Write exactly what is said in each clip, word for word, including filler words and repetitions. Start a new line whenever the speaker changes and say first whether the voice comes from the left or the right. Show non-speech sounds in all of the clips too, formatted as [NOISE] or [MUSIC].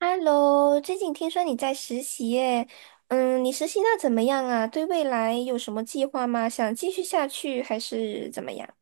right: Hello，最近听说你在实习耶，嗯，你实习那怎么样啊？对未来有什么计划吗？想继续下去还是怎么样？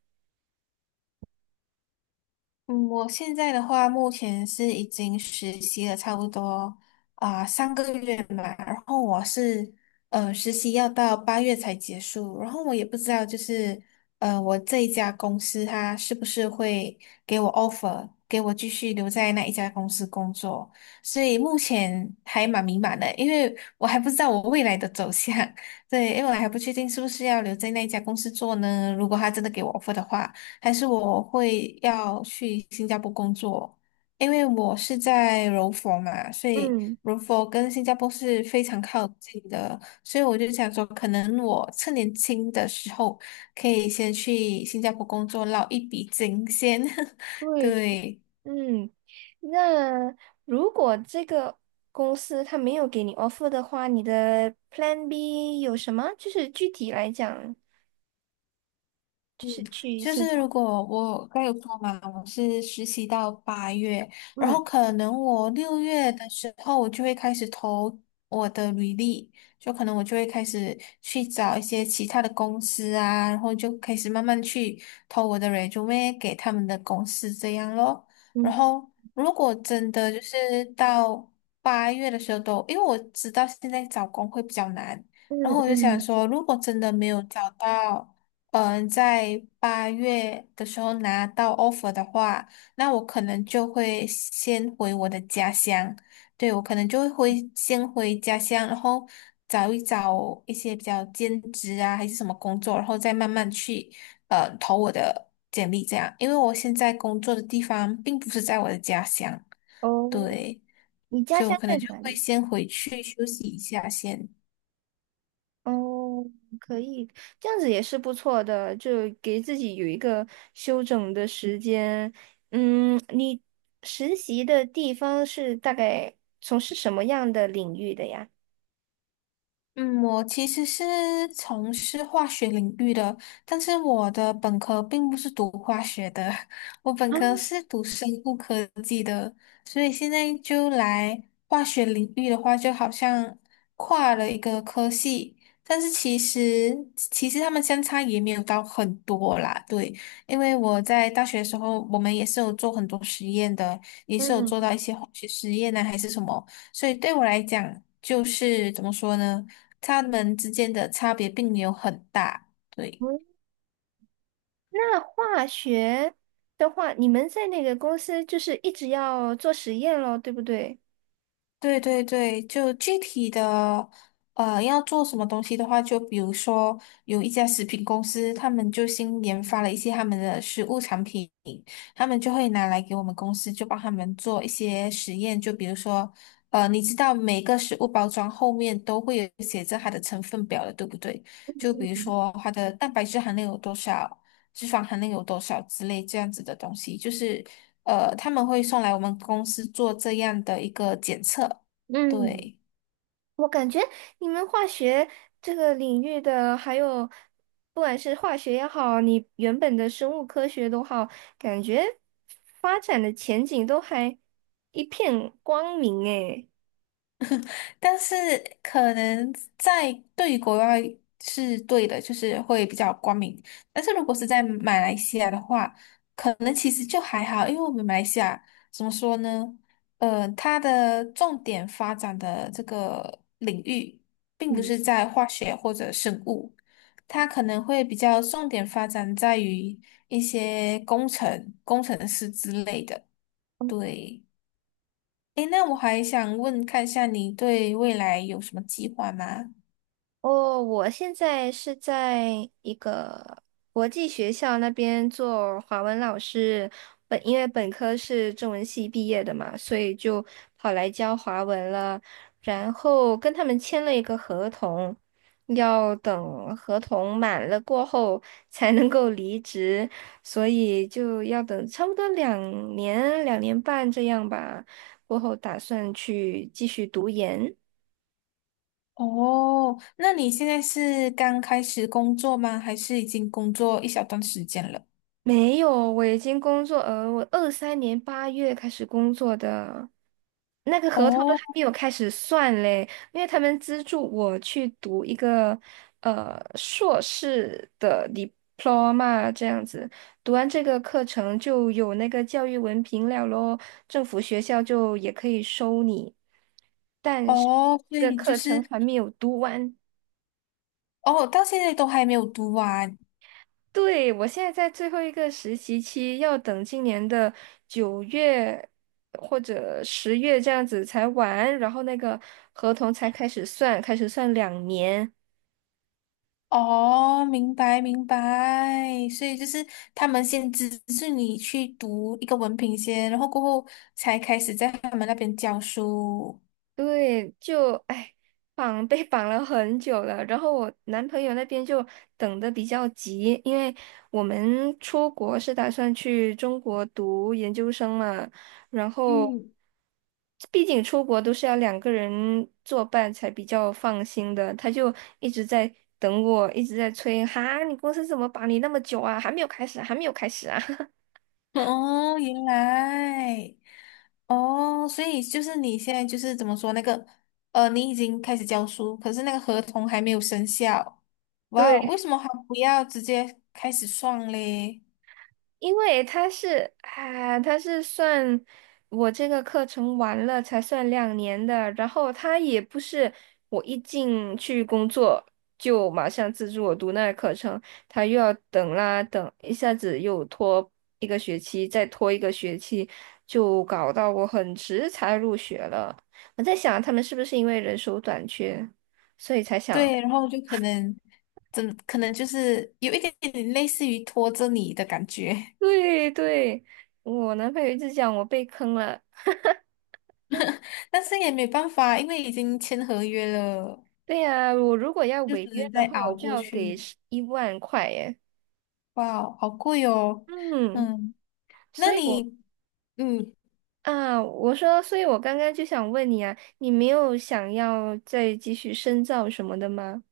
left: 嗯，我现在的话，目前是已经实习了差不多啊、三个月嘛，然后我是呃实习要到八月才结束，然后我也不知道就是呃我这一家公司它是不是会给我 offer，给我继续留在那一家公司工作，所以目前还蛮迷茫的，因为我还不知道我未来的走向，[LAUGHS] 对，因为我还不确定是不是要留在那一家公司做呢，如果他真的给我 offer 的话。还是我会要去新加坡工作？因为我是在柔佛嘛，所以
right: 嗯，
left: 柔佛跟新加坡是非常靠近的，所以我就想说，可能我趁年轻的时候可以先去新加坡工作，捞一笔金先。[LAUGHS]
right: 对的，
left: 对，
right: 嗯，那如果这个公司他没有给你 offer 的话，你的 Plan B 有什么？就是具体来讲，就
left: 嗯，
right: 是去
left: 就
right: 新
left: 是
right: 加
left: 如
right: 坡。
left: 果我刚有说嘛，我是实习到八月，然
right: 嗯
left: 后可能我六月的时候，我就会开始投我的履历，就可能我就会开始去找一些其他的公司啊，然后就开始慢慢去投我的 resume 给他们的公司这样咯。然
right: 嗯
left: 后如果真的就是到八月的时候都，因为我知道现在找工会比较难，然
right: 嗯
left: 后我就想
right: 嗯，
left: 说，如果真的没有找到。嗯、呃在八月的时候拿到 offer 的话，那我可能就会先回我的家乡。对，我可能就会回先回家乡，然后找一找一些比较兼职啊，还是什么工作，然后再慢慢去呃投我的简历这样。因为我现在工作的地方并不是在我的家乡，
right: 哦，
left: 对，
right: 你家
left: 所以我
right: 乡
left: 可
right: 在
left: 能就
right: 哪
left: 会
right: 里？
left: 先回去休息一下先。
right: 哦，可以，这样子也是不错的，就给自己有一个休整的时间。嗯，你实习的地方是大概从事什么样的领域的呀？
left: 嗯，我其实是从事化学领域的，但是我的本科并不是读化学的，[LAUGHS] 我本
right: 啊，
left: 科是读生物科技的，所以现在就来化学领域的话，就好像跨了一个科系，但是其实其实他们相差也没有到很多啦，对，因为我在大学的时候，我们也是有做很多实验的，也是有做
right: 嗯。
left: 到一些化学实验呢、还是什么。所以对我来讲，就是怎么说呢？他们之间的差别并没有很大。对，
right: 嗯，那化学的话，你们在那个公司就是一直要做实验咯，对不对？
left: 对对对，就具体的，呃，要做什么东西的话，就比如说有一家食品公司，他们就新研发了一些他们的食物产品，他们就会拿来给我们公司，就帮他们做一些实验，就比如说。呃，你知道每个食物包装后面都会有写着它的成分表的，对不对？就比如说它的蛋白质含量有多少，脂肪含量有多少之类这样子的东西，就是呃他们会送来我们公司做这样的一个检测，
right: 嗯，
left: 对。
right: 我感觉你们化学这个领域的，还有不管是化学也好，你原本的生物科学都好，感觉发展的前景都还一片光明诶。
left: 但是可能在对于国外是对的，就是会比较光明。但是如果是在马来西亚的话，可能其实就还好，因为我们马来西亚怎么说呢？呃，它的重点发展的这个领域，并不
right: 嗯。
left: 是在化学或者生物，它可能会比较重点发展在于一些工程、工程师之类的。对。诶，那我还想问，看一下你对未来有什么计划吗？
right: 哦，我现在是在一个国际学校那边做华文老师，本因为本科是中文系毕业的嘛，所以就跑来教华文了。然后跟他们签了一个合同，要等合同满了过后才能够离职，所以就要等差不多两年、两年半这样吧，过后打算去继续读研。
left: 哦，那你现在是刚开始工作吗？还是已经工作一小段时间了？
right: 没有，我已经工作，呃，我二三年八月开始工作的，那个合同都
left: 哦
right: 还没有开始算嘞，因为他们资助我去读一个呃硕士的 diploma 这样子，读完这个课程就有那个教育文凭了咯，政府学校就也可以收你，但是
left: 哦，所
right: 这个
left: 以就
right: 课
left: 是
right: 程还没有读完。
left: 哦，到现在都还没有读完。
right: 对，我现在在最后一个实习期，要等今年的九月或者十月这样子才完，然后那个合同才开始算，开始算两年。
left: 哦，明白明白，所以就是他们先资助你去读一个文凭先，然后过后才开始在他们那边教书。
right: 对，就哎，绑 [LAUGHS] 被绑了很久了。然后我男朋友那边就等的比较急，因为我们出国是打算去中国读研究生嘛，然后
left: 嗯，
right: 毕竟出国都是要两个人作伴才比较放心的，他就一直在等我，一直在催，哈，你公司怎么绑你那么久啊？还没有开始啊还没有开始啊？
left: [LAUGHS] 哦，原来，哦，所以就是你现在就是怎么说那个，呃，你已经开始教书，可是那个合同还没有生效。
right: [LAUGHS]
left: 哇哦，为
right: 对。
left: 什么还不要直接开始算嘞？
right: 因为他是啊，他是算我这个课程完了才算两年的，然后他也不是我一进去工作就马上资助我读那个课程，他又要等啦等，一下子又拖一个学期，再拖一个学期，就搞到我很迟才入学了。我在想他们是不是因为人手短缺，所以才想，
left: 对，然后就可能，怎可能就是有一点点类似于拖着你的感觉，
right: 对对，我男朋友一直讲我被坑了。
left: [LAUGHS] 但是也没办法，因为已经签合约了，
right: 对呀，我如果要
left: 就只
right: 违约
left: 能
right: 的
left: 再
right: 话，我
left: 熬
right: 就
left: 过
right: 要给
left: 去。
right: 十一万块耶。
left: 哇哦好贵哦。
right: 嗯，
left: 嗯，那
right: 所以我
left: 你？嗯，
right: 啊，我说，所以我刚刚就想问你啊，你没有想要再继续深造什么的吗？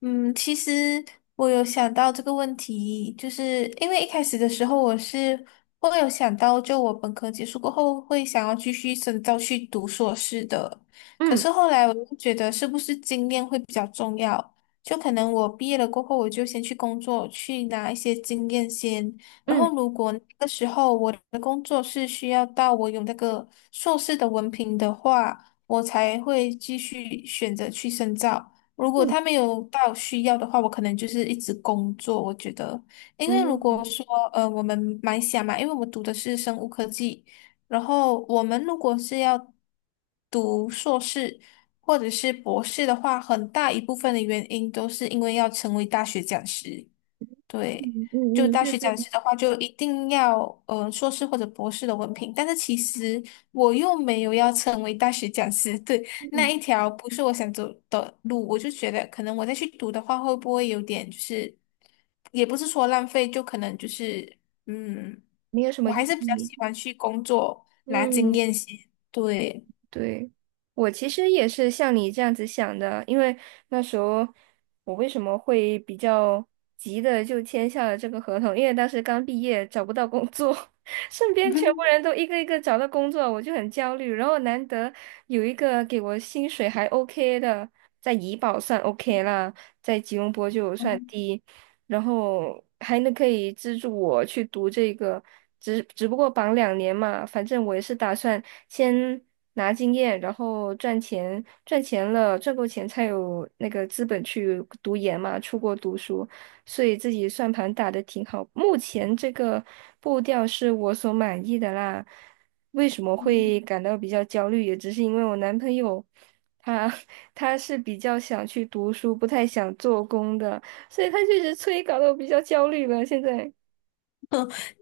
left: 嗯，其实我有想到这个问题，就是因为一开始的时候我是会有想到，就我本科结束过后会想要继续深造去读硕士的，可
right: 嗯
left: 是后来我就觉得是不是经验会比较重要，就可能我毕业了过后我就先去工作，去拿一些经验先，然后
right: 嗯
left: 如果那个时候我的工作是需要到我有那个硕士的文凭的话，我才会继续选择去深造。如果
right: 嗯
left: 他没有到需要的话，我可能就是一直工作。我觉得，因为如果
right: 嗯
left: 说呃，我们马来西亚嘛，因为我们读的是生物科技，然后我们如果是要读硕士或者是博士的话，很大一部分的原因都是因为要成为大学讲师。对，
right: 嗯
left: 就
right: 嗯嗯，
left: 大
right: 对
left: 学
right: 对，
left: 讲师的话，就一定要呃硕士或者博士的文凭。但是其实我又没有要成为大学讲师，[LAUGHS] 对，那
right: 嗯，
left: 一条不是我想走的路，我就觉得可能我再去读的话，会不会有点就是，也不是说浪费，就可能就是嗯，
right: 没有什么
left: 我还
right: 意
left: 是比较
right: 义。
left: 喜欢去工作拿经
right: 嗯。
left: 验先，对。
right: 对，我其实也是像你这样子想的，因为那时候我为什么会比较急的就签下了这个合同？因为当时刚毕业，找不到工作，[LAUGHS] 身边全部人
left: [LAUGHS]
right: 都一个一个找到工作，我就很焦虑。然后难得有一个给我薪水还 OK 的，在怡保算 OK 啦，在吉隆坡就算低，然后还能可以资助我去读这个，只只不过绑两年嘛，反正我也是打算先。拿经验，然后赚钱，赚钱了，赚够钱才有那个资本去读研嘛，出国读书，所以自己算盘打得挺好。目前这个步调是我所满意的啦。为什么会感到比较焦虑，也只是因为我男朋友他 [LAUGHS] 他是比较想去读书，不太想做工的，所以他确实催搞得我比较焦虑了。现在，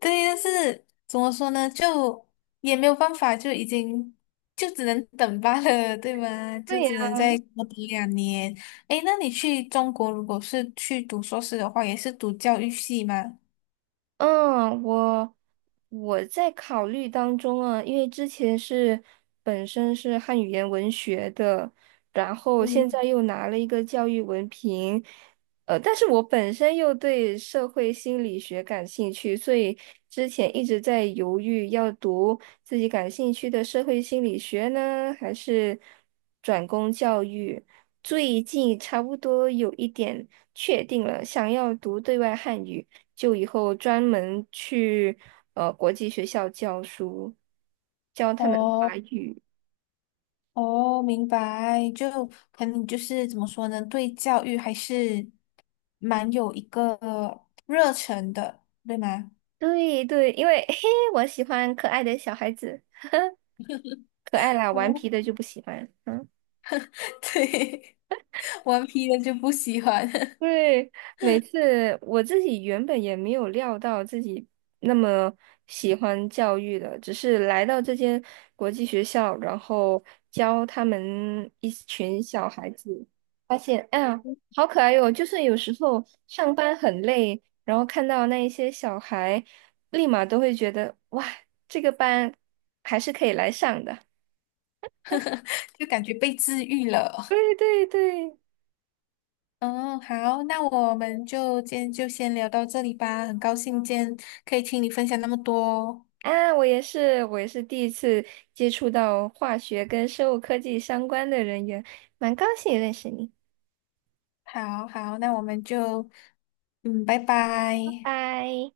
left: 对，但是怎么说呢，就也没有办法，就已经就只能等罢了，对吗？就
right: 对
left: 只
right: 呀，
left: 能再多等两年。诶，那你去中国，如果是去读硕士的话，也是读教育系吗？
right: 嗯，我我在考虑当中啊，因为之前是本身是汉语言文学的，然后现
left: 嗯。
right: 在又拿了一个教育文凭，呃，但是我本身又对社会心理学感兴趣，所以之前一直在犹豫要读自己感兴趣的社会心理学呢，还是转攻教育。最近差不多有一点确定了，想要读对外汉语。就以后专门去呃国际学校教书，教他们
left: 哦
right: 华语。
left: 哦，明白，就可能就是怎么说呢，对教育还是蛮有一个热忱的，对吗？
right: 对对，因为嘿，我喜欢可爱的小孩子，可爱啦，顽
left: 哦，
right: 皮的就不喜欢。嗯。
left: [LAUGHS] 对，顽皮的就不喜欢，
right: 对，每次我自己原本也没有料到自己那么喜欢教育的，只是来到这间国际学校，然后教他们一群小孩子，发现，哎呀，好可爱哟！就是有时候上班很累，然后看到那一些小孩，立马都会觉得，哇，这个班还是可以来上的。
left: [LAUGHS] 就感觉被治愈了。
right: 对对对。
left: 嗯，好，那我们就今天就先聊到这里吧。很高兴今天可以听你分享那么多哦。
right: 啊，我也是，我也是第一次接触到化学跟生物科技相关的人员，蛮高兴认识你，
left: 好好，那我们就，嗯，拜
right: 拜
left: 拜。
right: 拜。